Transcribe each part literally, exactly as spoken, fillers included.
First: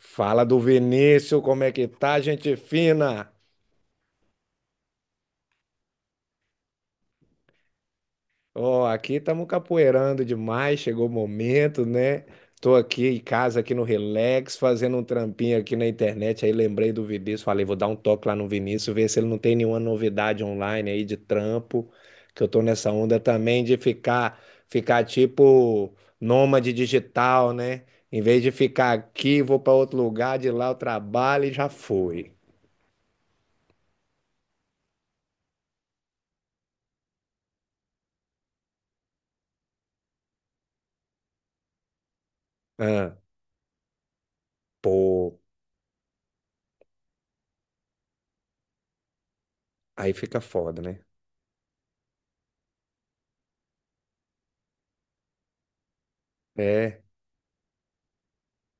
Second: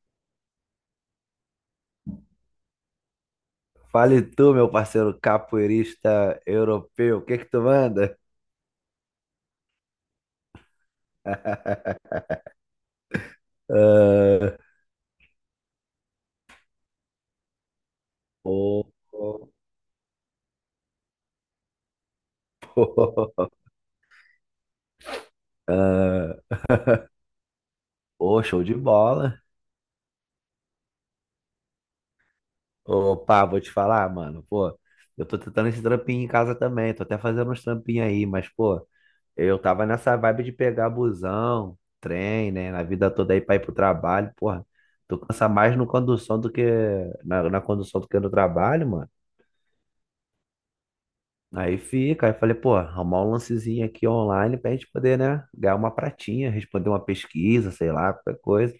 Fala do Vinícius, como é que tá, gente fina? Fale tu, meu parceiro capoeirista europeu, o que que tu manda? Ó, aqui estamos capoeirando demais, chegou o momento, né? Tô aqui em casa, aqui no Relax, Ah, fazendo um trampinho aqui na internet, aí lembrei do Vinícius, falei, vou dar um toque lá no pô, Vinícius, ver se ele não pô, tem nenhuma novidade online aí de trampo, que eu tô nessa onda pô. também de ficar, ficar tipo nômade digital, né? Em Pô, vez de show de ficar bola. aqui, vou para outro lugar, de lá eu trabalho e já fui. Opa, vou te falar, mano, pô, eu tô tentando esse trampinho em casa também, tô até fazendo uns trampinhos aí, mas, pô, eu tava nessa vibe de pegar busão, trem, né, na vida Ah, toda aí pra ir pro trabalho, porra, tu pô. cansa mais no condução do que, na, na condução do que no trabalho, mano. Aí fica foda, né? Aí fica, aí falei, pô, arrumar um lancezinho aqui online pra gente poder, né, ganhar uma pratinha, responder É. uma pesquisa, sei lá, qualquer coisa.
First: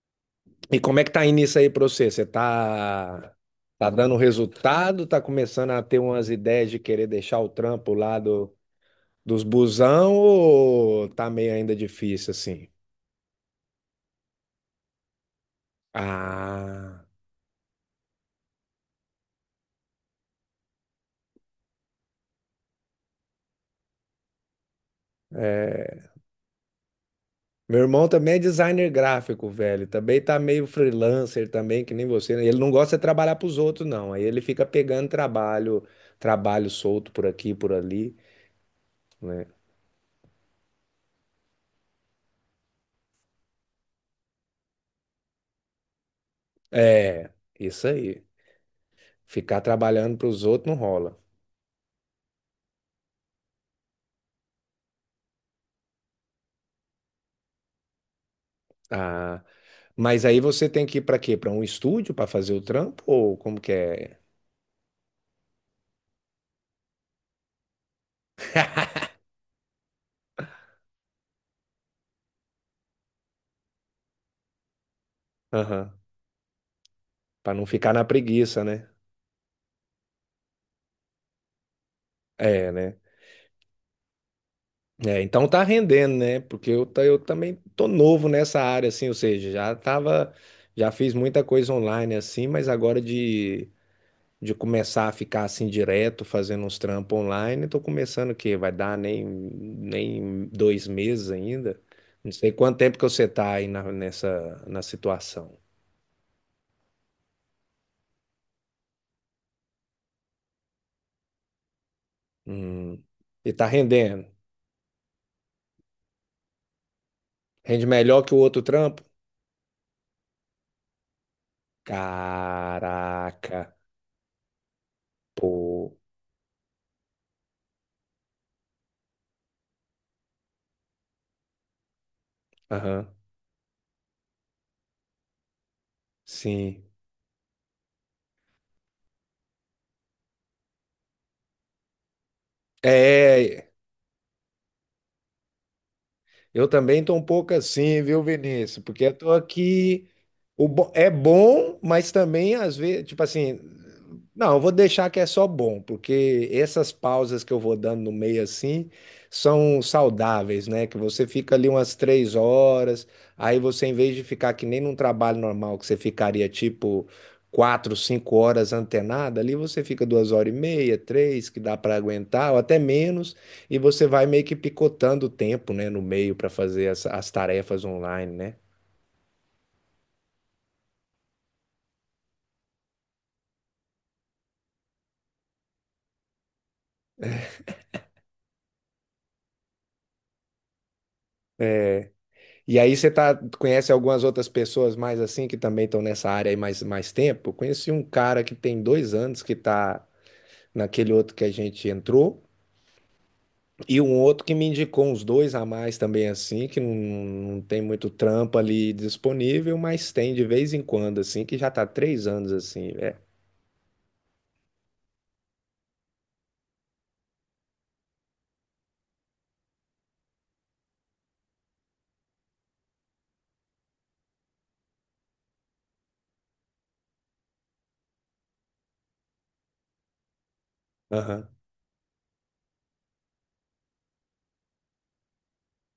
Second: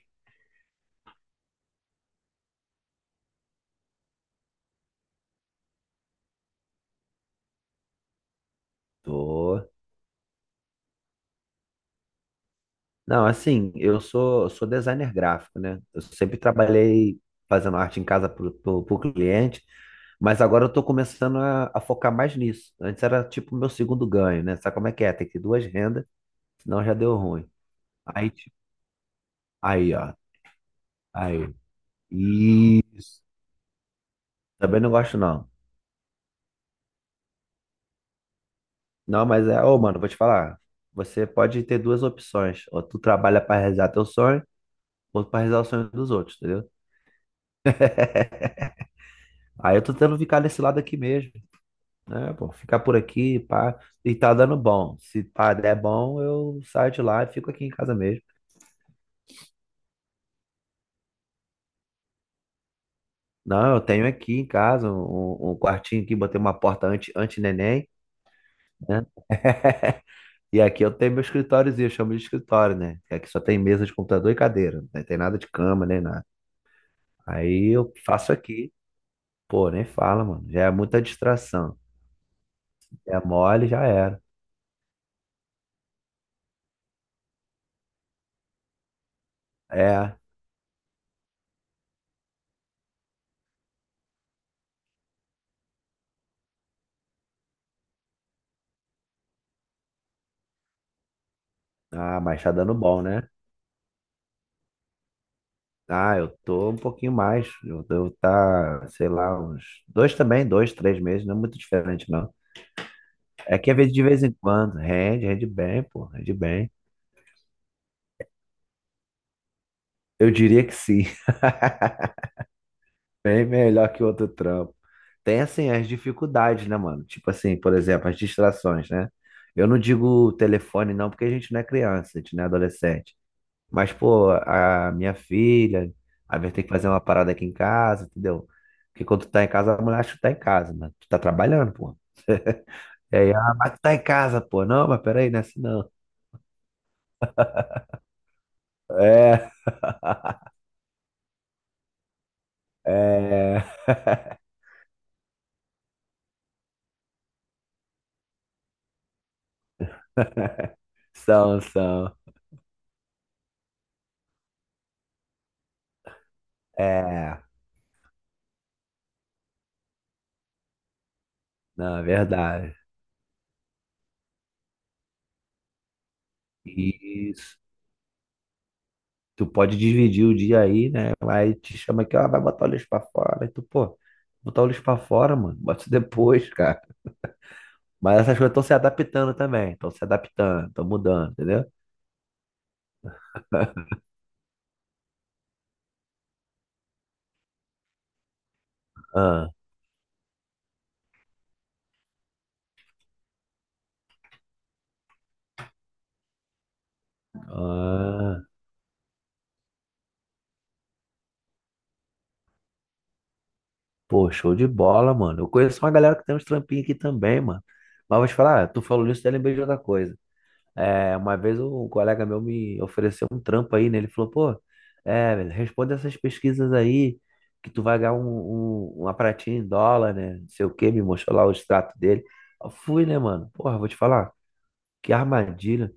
E como é que tá indo isso aí pra você? Você tá, tá dando resultado? Tá começando a ter umas ideias de querer deixar o trampo lá do, dos Tô. busão ou tá meio ainda difícil assim? Não, assim, eu sou, sou, designer gráfico, né? Eu sempre Ah, trabalhei fazendo arte em casa pro, pro, pro cliente, mas agora eu tô começando a, a focar mais nisso. Antes era tipo o meu segundo ganho, né? Sabe como é que é? Tem que ter duas rendas, é. senão já deu ruim. Meu irmão Aí, também é tipo, designer gráfico, velho. aí, ó, Também tá meio freelancer aí. também, que nem você, né? Ele não gosta de Isso. trabalhar pros outros, não. Aí ele fica Também não pegando gosto, não. trabalho, trabalho solto por aqui, por ali, Não, né? mas é, ô, mano, vou te falar. Você pode ter duas opções. Ou tu trabalha pra realizar teu sonho, ou pra realizar o sonho dos outros, entendeu? É, isso aí. Ficar Aí eu tô trabalhando tentando para ficar os nesse outros não lado aqui rola. mesmo, né? Pô, ficar por aqui, pá, e tá dando bom. Se pá, der bom, eu saio de lá e fico aqui em casa mesmo. Ah, mas aí você tem que ir para quê? Para um estúdio para fazer o trampo ou como que Não, eu tenho é? aqui em casa um, um um quartinho aqui, botei uma porta anti, anti-neném, né? E aqui eu tenho meu escritóriozinho, eu chamo de escritório, né? Que aqui só tem mesa de computador e cadeira, não tem nada de cama Aham. nem nada. Para não Aí ficar eu na faço preguiça, aqui. né? Pô, nem fala, mano. Já é muita distração. É, né? É mole, já era. É, então tá rendendo, né? Porque eu, ta- eu também tô novo nessa área, assim, ou seja, já É. tava, já fiz muita coisa online assim, mas agora de de começar a ficar assim direto, fazendo uns trampos online. Estou começando o quê? Vai dar nem, nem dois meses ainda. Ah, Não mas sei tá dando quanto tempo bom, que você né? está aí na, nessa na situação. Ah, eu tô um pouquinho mais. Eu devo tá, sei lá, uns dois também, dois, três meses. Não é muito diferente, não. Hum. E É tá que às vezes de vez rendendo. em quando. Rende, rende bem, pô. Rende bem. Rende melhor que o outro trampo? Eu diria que sim. Bem Caraca, melhor que outro trampo. Tem, assim, as pô. dificuldades, né, mano? Tipo assim, por exemplo, as distrações, né? Eu não digo telefone, não, porque a gente não é criança, a gente não é Aham, adolescente. Mas, pô, a minha filha, às vezes tem que sim. fazer uma parada aqui em casa, entendeu? Porque quando tu tá em casa, a mulher acha que tu tá em casa, né? Tu tá trabalhando, pô. E aí, ah, É, mas tu tá em casa, pô. Não, mas peraí, não é assim não. eu também tô um pouco assim, viu, Vinícius? Porque eu tô É, aqui. O bo- É bom, mas também às vezes, tipo assim, é. não, eu vou deixar que é só bom, porque essas pausas que eu vou dando no meio assim são saudáveis, né? Que você fica São, ali umas são. três horas, aí você, em vez de ficar que nem num trabalho normal, que você ficaria tipo É, quatro, cinco horas antenada, ali você fica duas horas e meia, três, que dá para não, é aguentar, ou verdade. até menos. E você vai meio que picotando o tempo, né, no meio para E fazer as, as isso. tarefas online, né? Tu pode dividir o dia aí, né? Aí te chama aqui, ó, vai botar o lixo pra fora. E tu, pô, botar o lixo pra fora, mano. Bota isso depois, cara. Mas essas coisas estão se adaptando também. Estão se adaptando, estão mudando, entendeu? E aí você tá, conhece algumas outras pessoas mais assim que também estão nessa área aí mais, mais tempo? Eu conheci um cara que tem dois anos Ah, que tá naquele outro que a gente entrou, e um outro que me indicou uns dois a mais também assim, que não, não tem muito ah, trampo ali disponível, mas tem de vez em quando, assim, que já tá três anos assim, é. pô, show de bola, mano. Eu conheço uma galera que tem uns trampinhos aqui também, mano. Mas vou te falar, ah, tu falou isso, eu lembrei de outra coisa. É, uma vez um colega meu me ofereceu um trampo aí, né? Ele falou, pô, é, velho, responde essas pesquisas aí, que tu vai ganhar um, um- uma pratinha em dólar, né? Não sei o quê, me mostrou lá Aham. o extrato dele. Eu fui, né, mano? Porra, vou te falar, que armadilha.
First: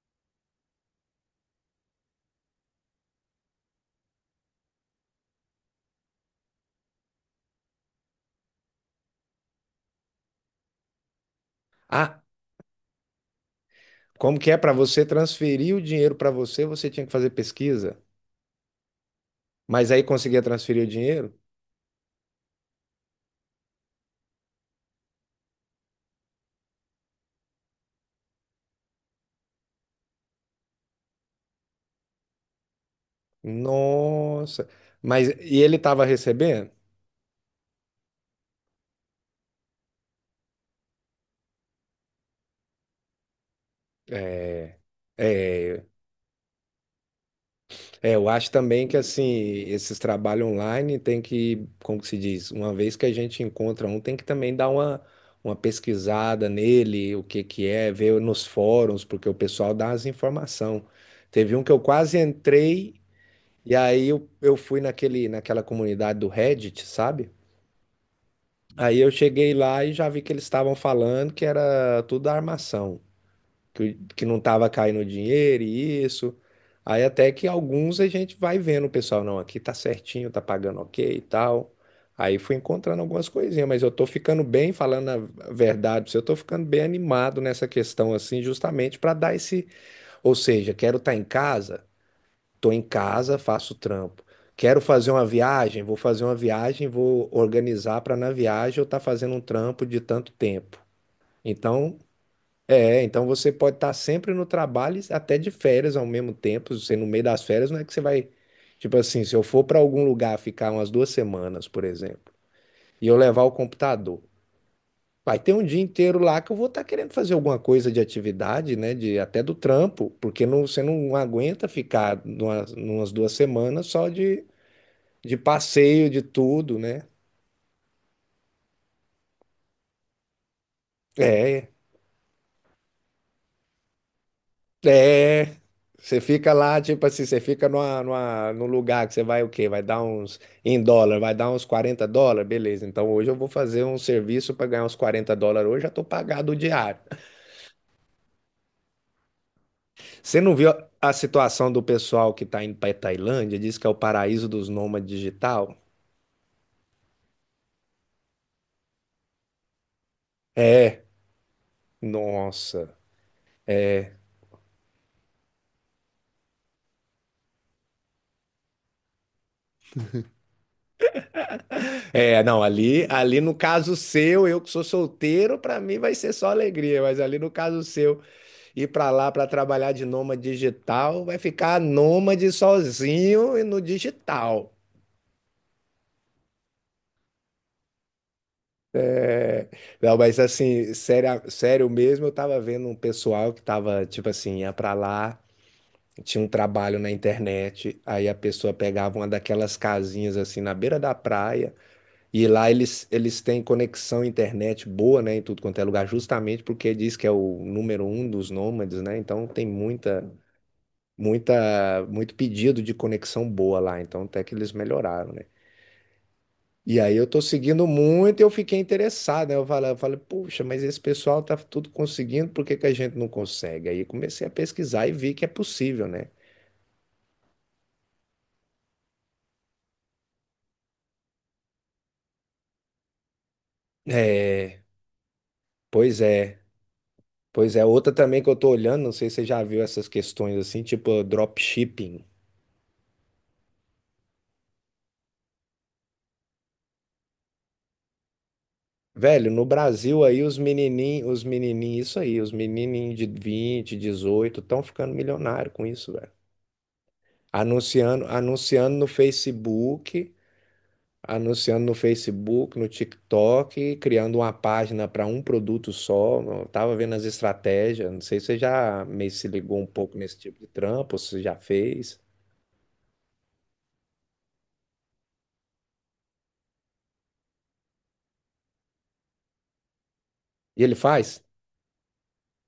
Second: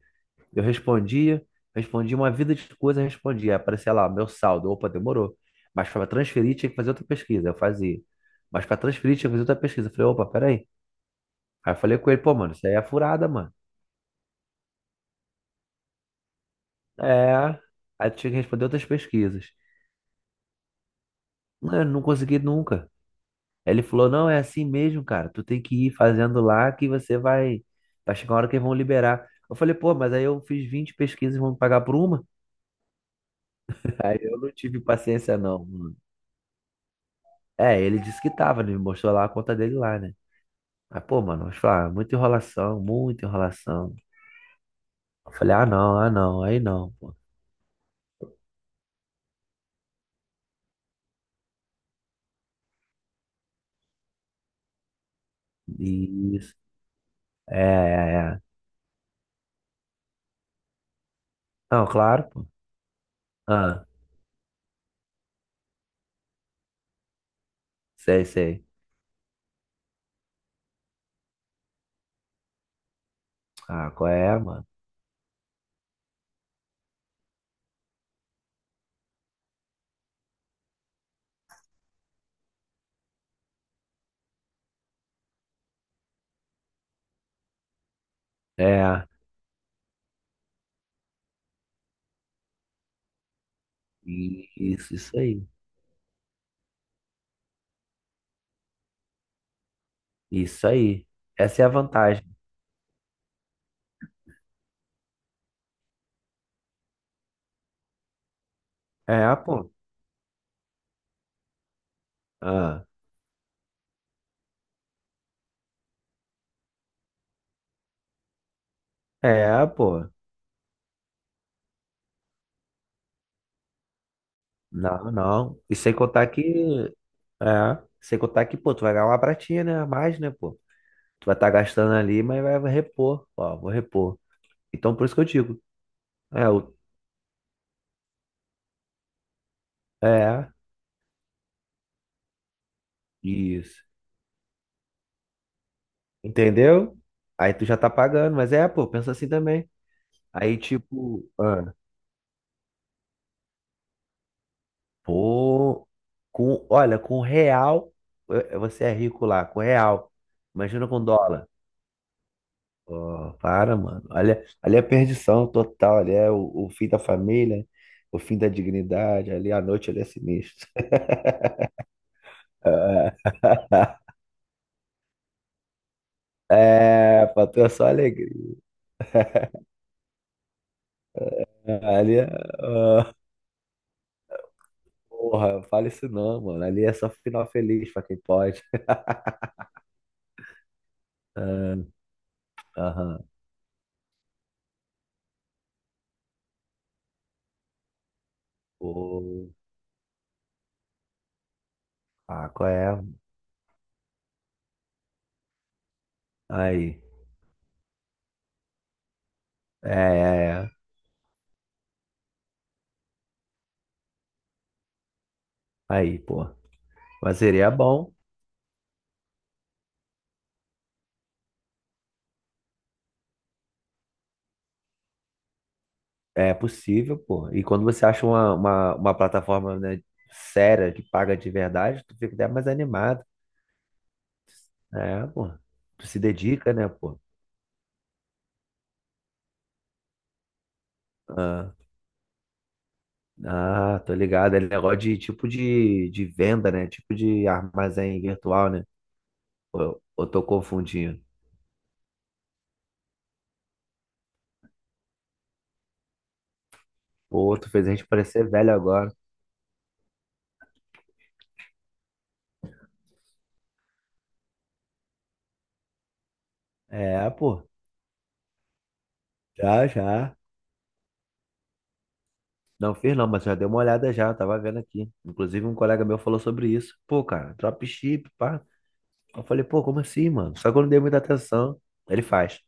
Eu respondia, respondia uma vida de coisa, respondia. Aí aparecia lá, meu saldo, opa, demorou. Mas para transferir tinha que fazer outra pesquisa, eu fazia. Mas para transferir tinha que fazer outra pesquisa. Eu falei, opa, peraí. Aí eu falei com ele, Ah, pô, mano, isso aí é furada, mano. como que é para você transferir o dinheiro para você, você tinha que fazer É. pesquisa, Aí tinha que responder outras pesquisas. mas aí conseguia transferir o dinheiro? Não, eu não consegui nunca. Aí ele falou, não, é assim mesmo, cara. Tu tem que ir fazendo lá que você vai. Vai chegar uma hora que eles vão liberar. Eu falei, pô, mas aí eu fiz vinte pesquisas e vão me pagar por uma? Aí eu não Nossa. tive Mas paciência, e não. ele estava recebendo? É, ele disse que tava, né? Ele me mostrou lá a conta dele lá, né? Aí, pô, mano, eu falei, ah, muita enrolação, muita enrolação. É, Eu falei, ah, é, não, ah, não, aí não, pô. é, eu acho também que assim, esses trabalhos online tem que, como que se diz, uma vez que a gente encontra um, tem que também dar uma, uma pesquisada Isso. nele, o que É, que é, ver é, é. nos fóruns, porque o pessoal dá as informações. Teve um que eu Não, quase claro, pô. entrei, e Ah, aí eu, eu fui naquele, naquela comunidade do Reddit, sabe? sei, sei. Aí eu cheguei lá e já vi que eles estavam falando que era tudo armação Ah, que, qual que não é, mano? estava caindo dinheiro e isso. Aí até que alguns a gente vai vendo, o pessoal, não, aqui tá certinho, tá pagando ok e tal. Aí fui encontrando algumas coisinhas, mas eu tô ficando bem, falando a verdade, pra você, eu tô ficando bem animado nessa questão assim, justamente É, para dar esse, ou seja, quero estar em casa, tô em casa, faço trampo. i- Quero isso, fazer isso uma aí. viagem, vou fazer uma viagem, vou organizar para na viagem eu estar fazendo um trampo de tanto Isso tempo. aí. Essa é a Então, vantagem. é, então você pode estar sempre no trabalho e até de férias ao mesmo tempo. Você no meio das férias não é que você vai, tipo assim, se É, eu for pô. para algum lugar ficar umas duas semanas, por exemplo, Ah, e eu levar o computador, vai ter um dia inteiro lá que eu vou estar querendo fazer alguma coisa de atividade, né, de até do é, pô. trampo, porque não, você não aguenta ficar numa, numas duas semanas só de, Não, de não. E sem passeio, de contar que. tudo, né? É, sem contar que, pô, tu vai ganhar uma pratinha, né? A mais, né, pô? Tu vai estar É, gastando ali, mas vai vai repor. Ó, vou repor. Então, por isso que eu é, digo. você É, fica o- lá, tipo assim, você fica numa, numa, num lugar que você vai o quê? Vai dar uns, é, em dólar, vai dar uns quarenta dólares, beleza. Então hoje eu vou isso. fazer um serviço para ganhar uns quarenta dólares hoje, já tô pagado o Entendeu? diário. Aí tu já tá pagando, mas é, pô, pensa assim também. Você não Aí, viu a tipo, situação ah, do pessoal que tá indo pra Tailândia? Diz que é o paraíso dos nômades digital? pô, com, olha, com real, eh, você é rico lá, com real. Imagina É, com dólar. nossa. Pô, para, mano. Olha, ali é perdição total, ali é o, o fim da família, o fim da dignidade, ali a noite, ali é sinistro. É, não, ali, ali no caso seu, eu que sou solteiro, pra mim vai ser só alegria, mas É, ali pra no tu é caso só seu. alegria. Ir para lá para trabalhar de nômade digital, vai ficar Ali é. nômade Ah, sozinho e no digital. porra, fale isso não, mano. Ali é só final feliz pra quem pode. Não, mas assim, sério, Ah, sério mesmo, eu tava vendo um aham. pessoal que tava, tipo assim, ia para lá, tinha um trabalho na internet, aí a pessoa pegava Pô. uma daquelas casinhas assim na beira da praia, e Ah, qual lá eles, é? eles têm conexão internet boa, né, em tudo quanto é lugar, justamente porque Aí. diz que é o número um dos nômades, né? Então tem É, muita é, é. muita, muito pedido de conexão boa lá, então até que eles melhoraram, né? Aí, pô. E aí eu Mas tô seria seguindo bom. muito e eu fiquei interessado, né? Eu falei, eu falei, puxa, mas esse pessoal tá tudo conseguindo, por que que a gente não consegue? Aí comecei a pesquisar e vi que é possível, né? É possível, pô. E quando você acha uma, uma, uma plataforma, né, séria que paga de verdade, tu fica até mais animado. É, É, pô. Tu pois se é. dedica, né, pô? Pois é, outra também que eu tô olhando, não sei se você já viu essas questões assim, tipo Ah, dropshipping. ah, tô ligado. É negócio de tipo de, de venda, né? Tipo de armazém virtual, né? Velho, no Ou Brasil eu tô aí os confundindo? menininhos, os menininhos, isso aí, os menininhos de vinte, dezoito estão ficando milionário com isso, velho. Pô, tu fez a gente Anunciando, parecer velho anunciando no agora. Facebook, anunciando no Facebook, no TikTok, criando uma página para um produto só. Eu tava vendo as É, pô. estratégias. Não sei se você já meio se ligou um Já, pouco já. nesse tipo de trampo, ou se já fez. Não fiz não, mas já dei uma olhada já, tava vendo aqui. Inclusive um colega meu falou sobre isso. Pô, cara, dropship, pá. Eu falei, pô, como assim, mano? Só que eu E não ele dei muita faz atenção. Ele faz.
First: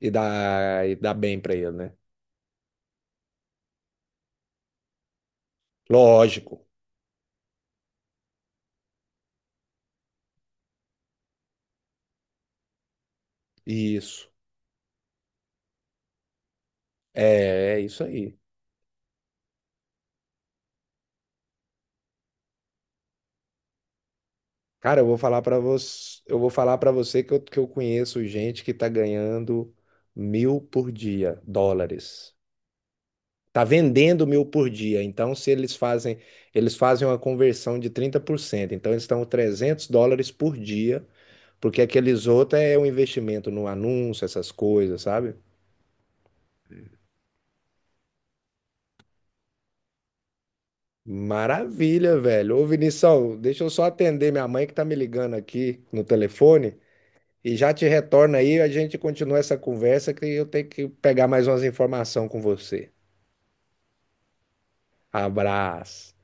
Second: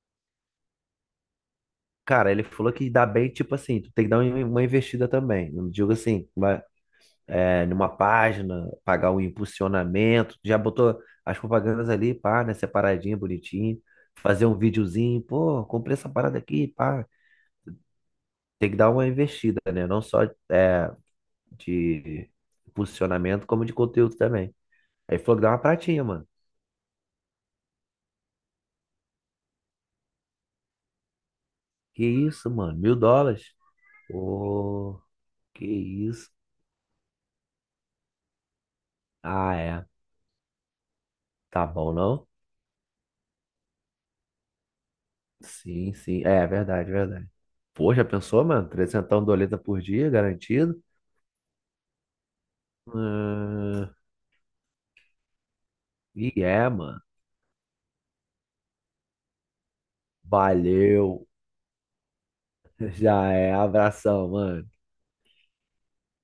e dá, e dá bem para ele, né? Cara, ele falou que dá bem, tipo assim, tu tem que dar um, uma investida também. Não digo assim, mas Lógico. é, numa página, pagar o impulsionamento, já botou as propagandas ali, pá, né, separadinho, bonitinho, Isso. fazer um videozinho, pô, comprei essa parada aqui, pá. É, é isso aí. Tem que dar uma investida, né? Não só é, de posicionamento, como de conteúdo também. Cara, eu vou Aí falou falar que dá para uma pratinha, você, mano. eu vou falar para você que eu, que eu conheço gente que tá ganhando mil por dia, Que dólares. isso, mano? Mil dólares? Tá vendendo mil por Ô, dia. Então, se que eles fazem, isso? eles fazem uma conversão de trinta por cento. Então, eles estão Ah, é. trezentos dólares por dia, Tá porque bom, não? aqueles outros é um investimento no anúncio, essas coisas, sabe? Sim, sim. É, é verdade, é verdade. Pô, já pensou, mano? Trezentão doleta por dia, garantido. Maravilha, velho. Ô, Vinição, deixa eu só Ah, atender minha mãe que tá me ligando aqui no e é, telefone mano. e já te retorna aí, a gente continua essa conversa que eu tenho que Valeu. pegar mais umas informações com você. Já é. Abração, mano. Abraço.